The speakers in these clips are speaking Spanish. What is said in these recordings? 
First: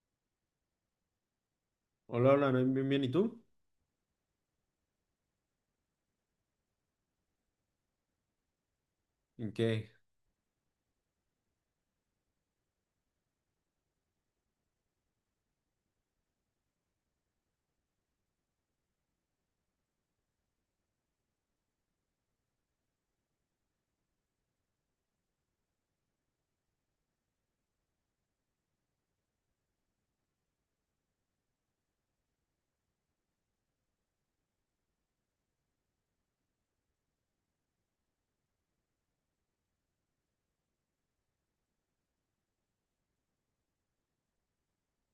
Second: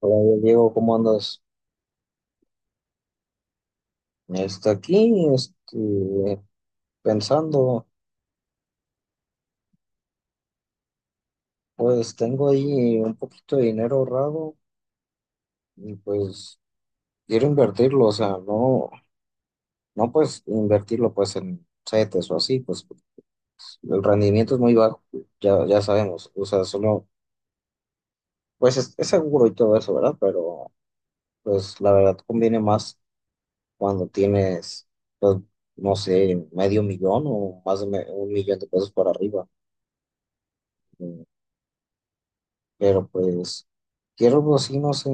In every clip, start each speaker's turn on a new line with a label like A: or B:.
A: Hola Diego, ¿cómo andas?
B: Hola, hola, bien, bien, bien, ¿y tú?
A: Está aquí, pensando.
B: ¿En qué?
A: Pues tengo ahí un poquito de dinero ahorrado y pues quiero invertirlo. O sea, no, no pues invertirlo pues en CETES o así, pues el rendimiento es muy bajo. Ya, ya sabemos, o sea, solo, pues es seguro y todo eso, ¿verdad? Pero pues la verdad conviene más cuando tienes, pues, no sé, 1/2 millón o más de 1 millón de pesos para arriba. Pero pues quiero algo así, no sé,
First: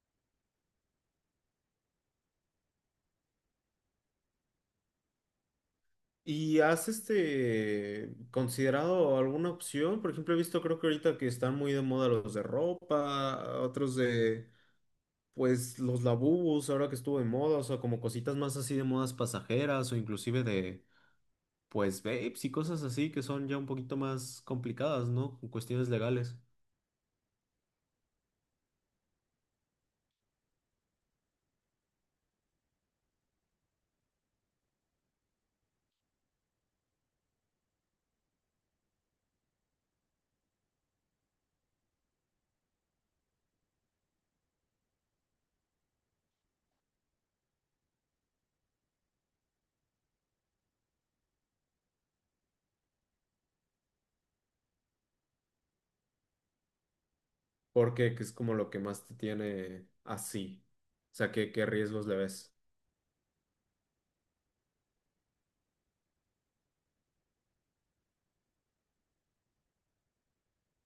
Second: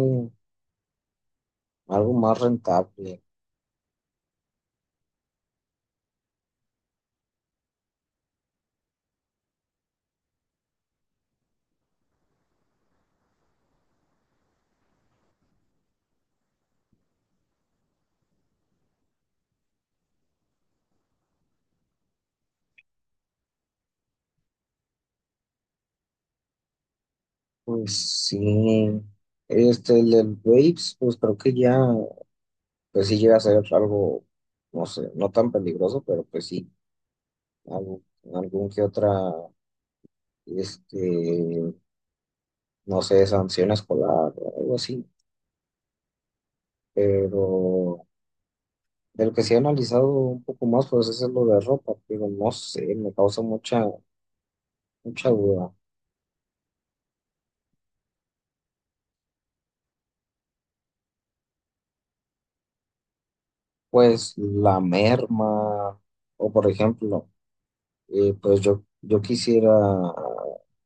A: algo más rentable.
B: ¿Y has considerado alguna opción? Por ejemplo, he visto, creo que ahorita que están muy de moda los de ropa, otros de, pues, los labubus, ahora que estuvo de moda, o sea, como cositas más así de modas pasajeras o inclusive de, pues, vapes y cosas así que son ya un poquito más complicadas, ¿no? Con cuestiones legales.
A: Pues sí, el del Waves, pues creo que ya, pues sí llega a ser algo, no sé, no tan peligroso, pero pues sí, algo, algún que otra, este, no sé, sanción escolar o algo así. Pero del que sí he analizado un poco más, pues es lo de ropa, pero no sé, me causa mucha, mucha duda.
B: Porque que es como lo que más te tiene así. O sea, ¿qué riesgos le ves?
A: Pues la merma, o por ejemplo, pues yo quisiera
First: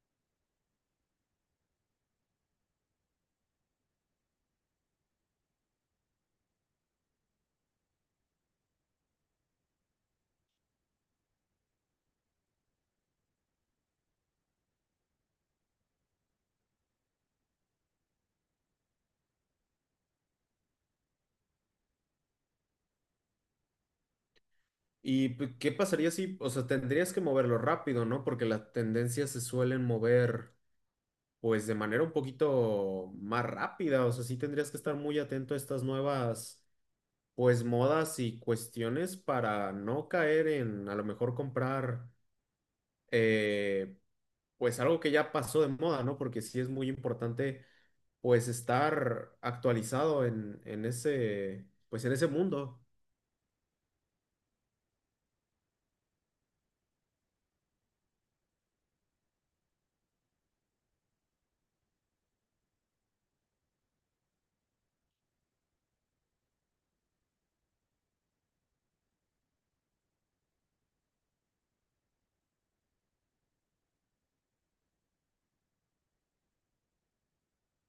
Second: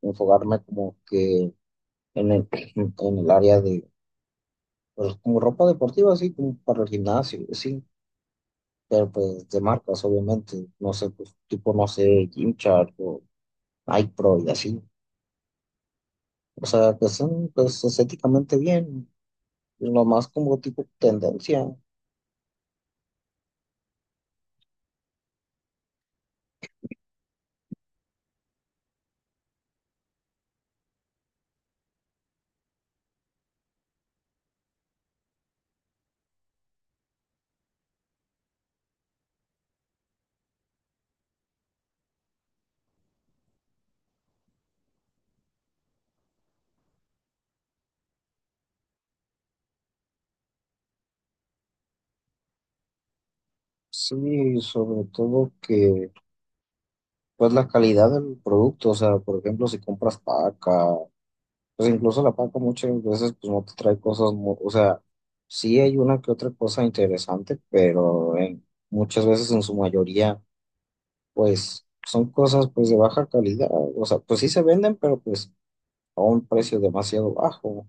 A: enfocarme como que en el área de, pues como ropa deportiva, así como para el gimnasio, sí, pero pues de marcas, obviamente, no sé, pues tipo, no sé, Gymshark o Nike Pro y así. O sea, que son pues estéticamente bien, lo más como tipo tendencia.
B: ¿Y qué pasaría si, o sea, tendrías que moverlo rápido, ¿no? Porque las tendencias se suelen mover, pues, de manera un poquito más rápida. O sea, sí tendrías que estar muy atento a estas nuevas, pues, modas y cuestiones para no caer en, a lo mejor, comprar, eh, pues, algo que ya pasó de moda, ¿no? Porque sí es muy importante, pues, estar actualizado en ese, pues, en ese mundo.
A: Sí, sobre todo que pues la calidad del producto, o sea, por ejemplo, si compras paca, pues incluso la paca muchas veces pues no te trae cosas, o sea, sí hay una que otra cosa interesante, pero muchas veces en su mayoría pues son cosas pues de baja calidad. O sea, pues sí se venden, pero pues a un precio demasiado bajo,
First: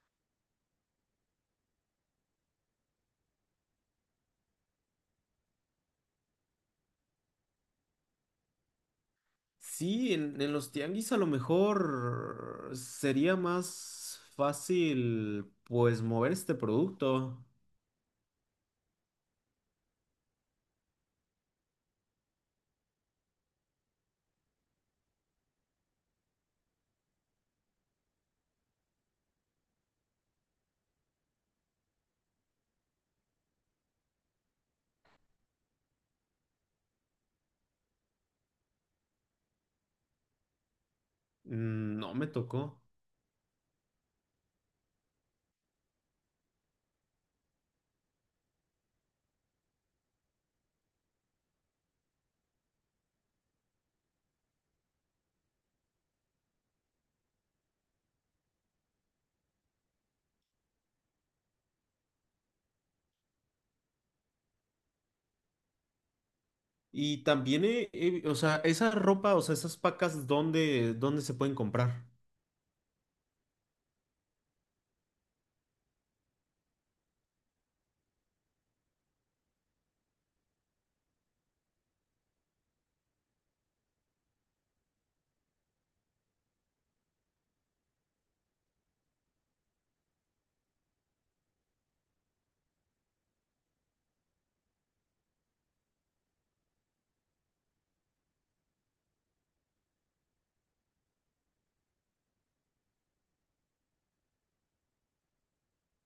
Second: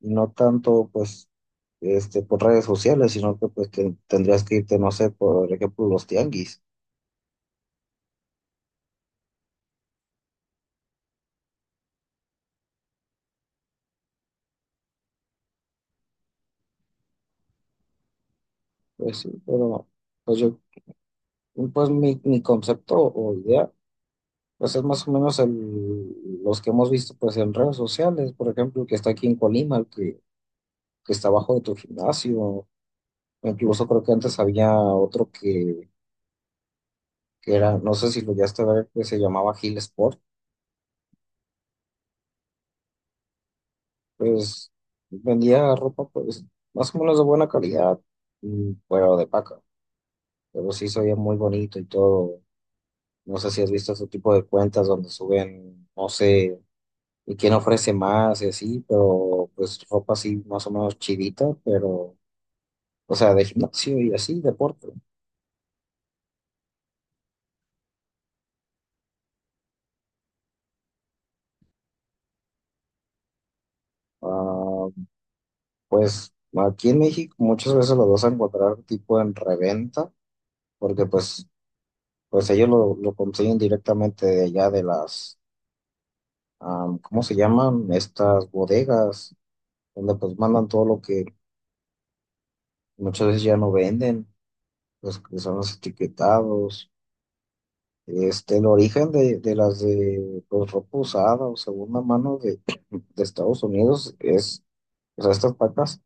A: no tanto pues por redes sociales, sino que pues tendrías que irte, no sé, por ejemplo, los tianguis.
B: Sí, en los tianguis a lo mejor sería más fácil pues mover este producto.
A: Pues sí, pero... Pues yo, pues mi concepto o idea, pues es más o menos los que hemos visto pues en redes sociales. Por ejemplo, el que está aquí en Colima, que está abajo de tu gimnasio. Incluso creo que antes había otro que era, no sé si lo llegaste a ver, que se llamaba Hill Sport.
B: Mm. No me tocó.
A: Pues vendía ropa pues más o menos de buena calidad, mm, pero de paca, pero sí se veía muy bonito y todo. No sé si has visto ese tipo de cuentas donde suben, no sé, y quién ofrece más y así, pero pues ropa así más o menos chidita, pero o sea, de gimnasio y así, deporte.
B: Y también, o sea, esa ropa, o sea, esas pacas, ¿dónde se pueden comprar?
A: Ah, pues aquí en México muchas veces lo vas a encontrar tipo en reventa, porque pues, pues ellos lo consiguen directamente de allá de las, am, ¿cómo se llaman? Estas bodegas, donde pues mandan todo lo que muchas veces ya no venden, pues que son los etiquetados. El origen de las de pues ropa usada o segunda mano de Estados Unidos es, o sea, estas patas,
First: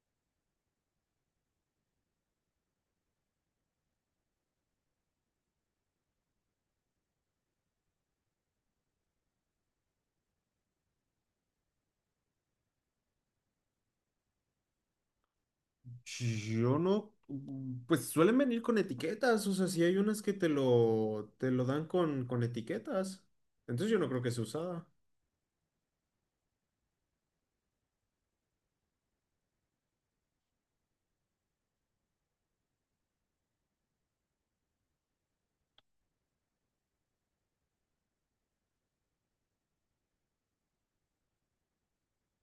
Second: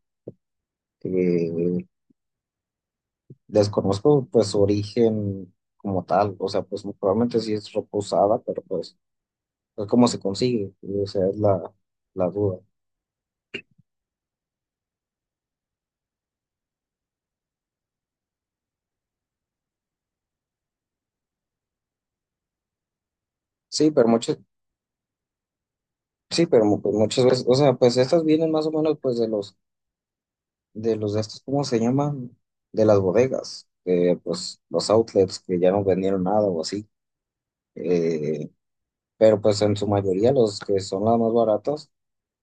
A: eh, desconozco pues su origen como tal. O sea, pues probablemente sí es ropa usada, pero pues, pues cómo se consigue, o sea, es la, la duda.
B: Yo no, pues suelen venir con etiquetas, o sea, si hay unas que te lo dan con etiquetas.
A: Sí,
B: Entonces yo
A: pero
B: no creo que
A: muchas,
B: sea usada.
A: sí, pero pues muchas veces, o sea, pues estas vienen más o menos pues de los de estos, ¿cómo se llaman? De las bodegas, pues los outlets que ya no vendieron nada o así, eh, pero pues en su mayoría los que son las más baratas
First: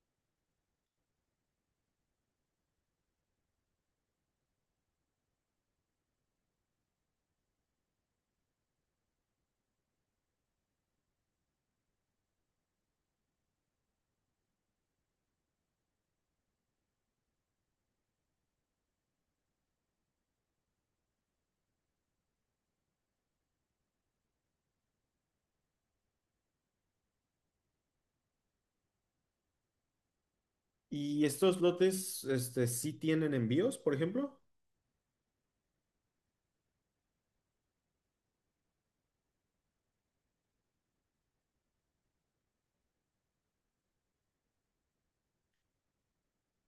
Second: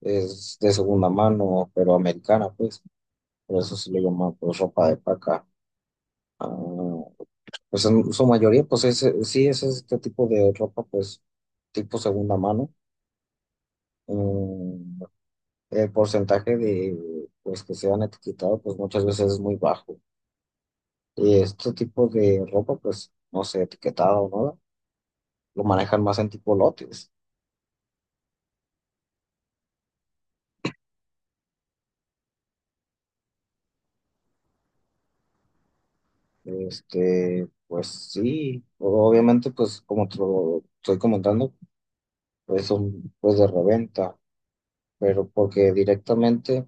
A: es de segunda mano, pero americana, pues, por eso se le llama pues ropa de paca. Ah, pues en su mayoría, pues sí, es este tipo de ropa, pues tipo segunda mano. Mm, el porcentaje de, pues, que sean etiquetado pues muchas veces es muy bajo. Y este tipo de ropa, pues, no sé, etiquetado o nada, lo manejan más en tipo lotes.
B: ¿Y estos lotes, este, sí tienen envíos, por ejemplo?
A: Pues sí, obviamente, pues, como te lo estoy comentando, pues son pues de reventa. Pero porque directamente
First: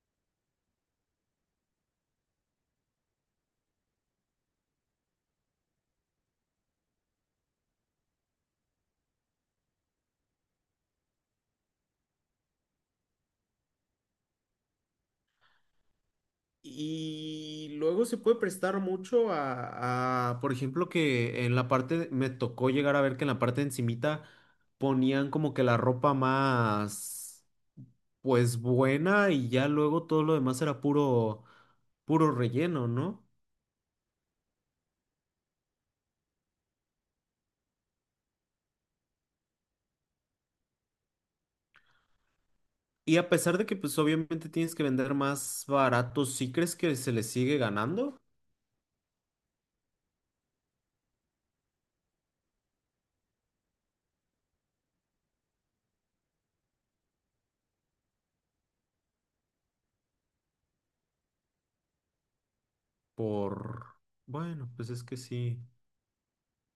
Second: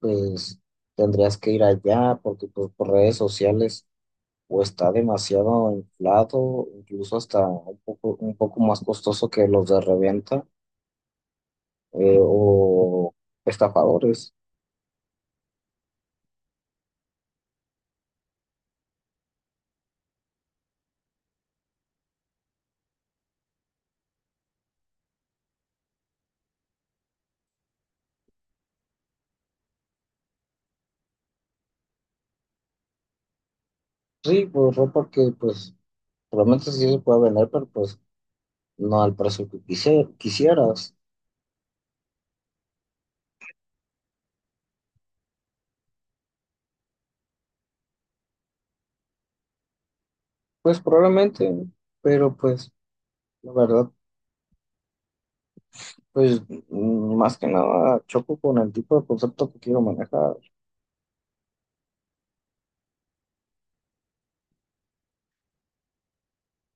A: pues tendrías que ir allá porque pues, por redes sociales o está demasiado inflado, incluso hasta un poco más costoso que los de reventa, o estafadores.
B: Y luego se puede prestar mucho a, por ejemplo, que en la parte, me tocó llegar a ver que en la parte de encimita ponían como que la ropa más, pues buena y ya luego todo lo demás era puro, puro relleno, ¿no?
A: Sí, pues ropa que pues probablemente sí se puede vender, pero pues no al precio que quisieras.
B: Y a pesar de que pues obviamente tienes que vender más barato, ¿sí crees que se le sigue ganando?
A: Pues probablemente, pero pues la verdad, pues mm, más que nada choco con el tipo de concepto que quiero manejar.
B: Por, bueno, pues es que sí,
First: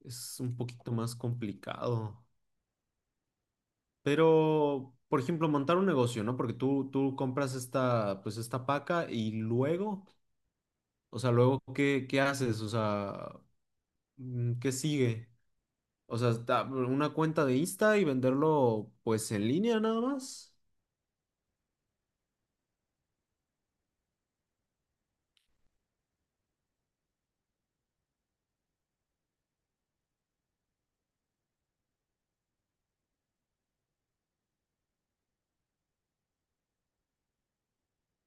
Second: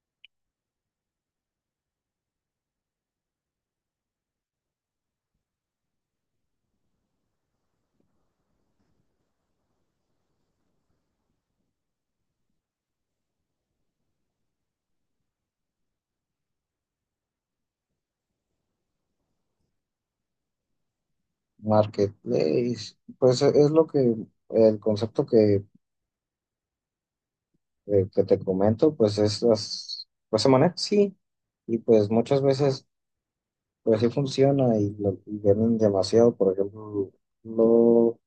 B: es un poquito más complicado. Pero, por ejemplo, montar un negocio, ¿no? Porque tú compras esta, pues esta paca y luego, o sea, luego, ¿qué haces? O sea, ¿qué sigue? O sea, una cuenta de Insta y venderlo, pues, en línea nada más.
A: Marketplace, pues es lo que el concepto que te comento, pues es las, pues se maneja así, y pues muchas veces pues sí funciona y, y venden demasiado. Por ejemplo, lo,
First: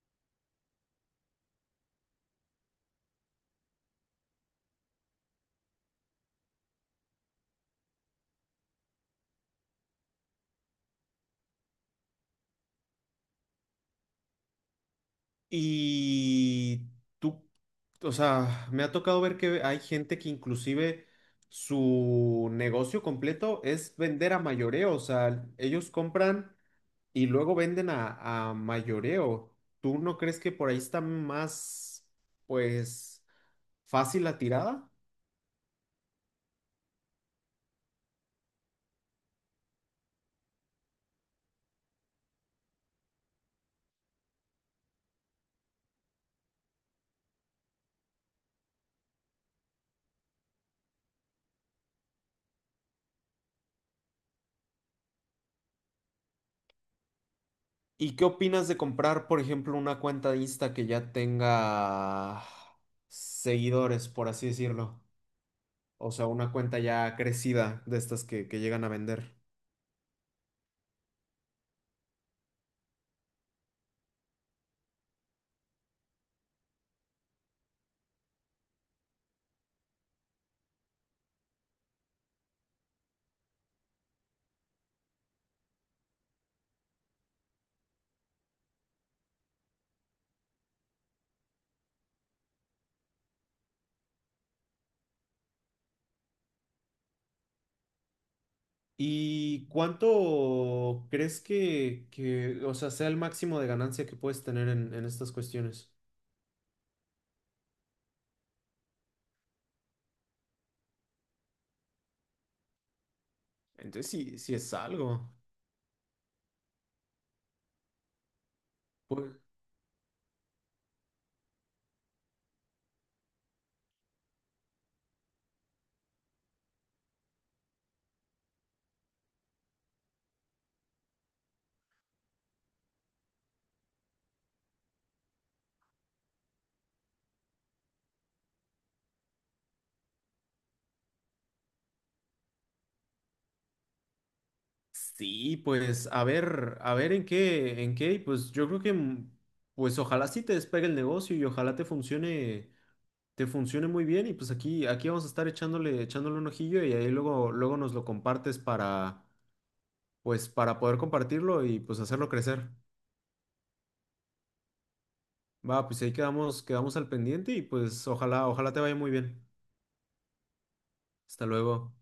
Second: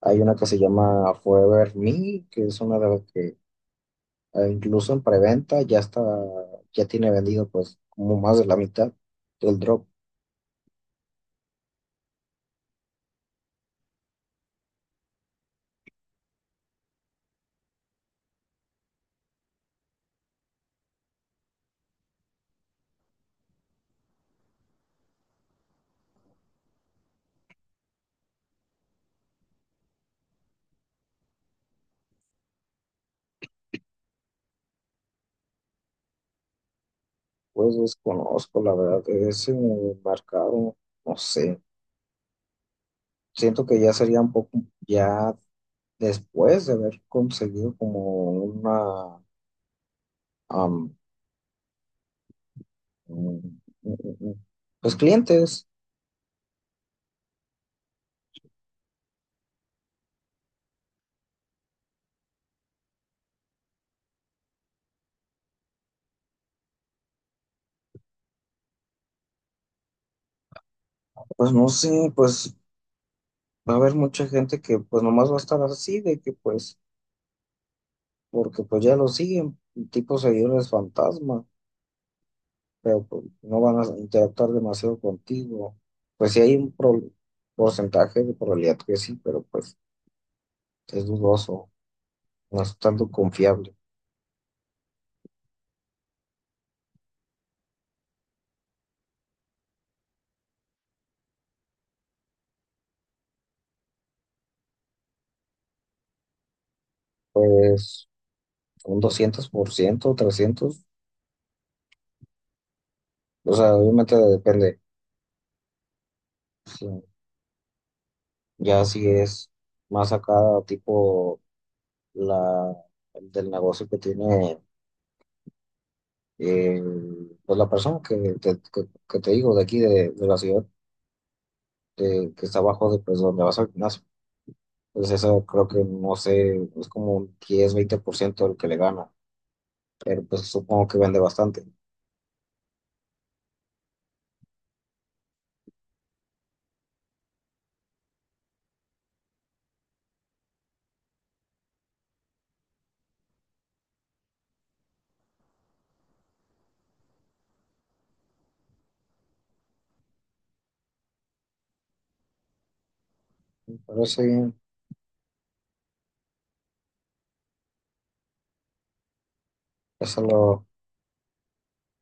A: hay una que se llama Forever Me, que es una de las que, incluso en preventa ya está, ya tiene vendido pues como más de la mitad del drop.
B: Y tú, o sea, me ha tocado ver que hay gente que inclusive su negocio completo es vender a mayoreo, o sea, ellos compran y luego venden a mayoreo. ¿Tú no crees que por ahí está más, pues, fácil la tirada?
A: Pues desconozco la verdad ese mercado, no sé. Siento que ya sería un poco, ya después de haber conseguido como una, am, un- un- un- pues clientes.
B: ¿Y qué opinas de comprar, por ejemplo, una cuenta de Insta que ya tenga seguidores, por así decirlo? O sea, una cuenta ya crecida de estas que llegan a vender.
A: Pues no sé, pues va a haber mucha gente que pues nomás va a estar así de que pues, porque pues ya lo siguen, tipo seguidores fantasma, pero pues no van a interactuar demasiado contigo. Pues sí hay un porcentaje de probabilidad que sí, pero pues es dudoso, no es tanto confiable.
B: ¿Y cuánto crees que, o sea, sea el máximo de ganancia que puedes tener en estas cuestiones?
A: Pues un 200%, 300%, o sea,
B: Entonces,
A: obviamente
B: sí, sí es
A: depende.
B: algo.
A: Sí. Ya si
B: Pues,
A: es más acá, tipo la del negocio que tiene, eh, pues la persona que te, que te digo de aquí de la ciudad, que está abajo de pues donde vas al gimnasio. Pues eso creo que no sé, es como un 10, 20% el que le gana, pero pues supongo que vende bastante.
B: sí, pues a ver en qué, y pues yo creo que, pues ojalá sí te despegue el negocio y ojalá te funcione muy bien y pues aquí vamos a estar echándole, echándole un ojillo y ahí luego, luego nos lo compartes para, pues para poder compartirlo y pues hacerlo crecer.
A: Pero sí,
B: Va, pues ahí quedamos, quedamos al pendiente y pues ojalá, ojalá te vaya muy bien.
A: eso lo
B: Hasta luego.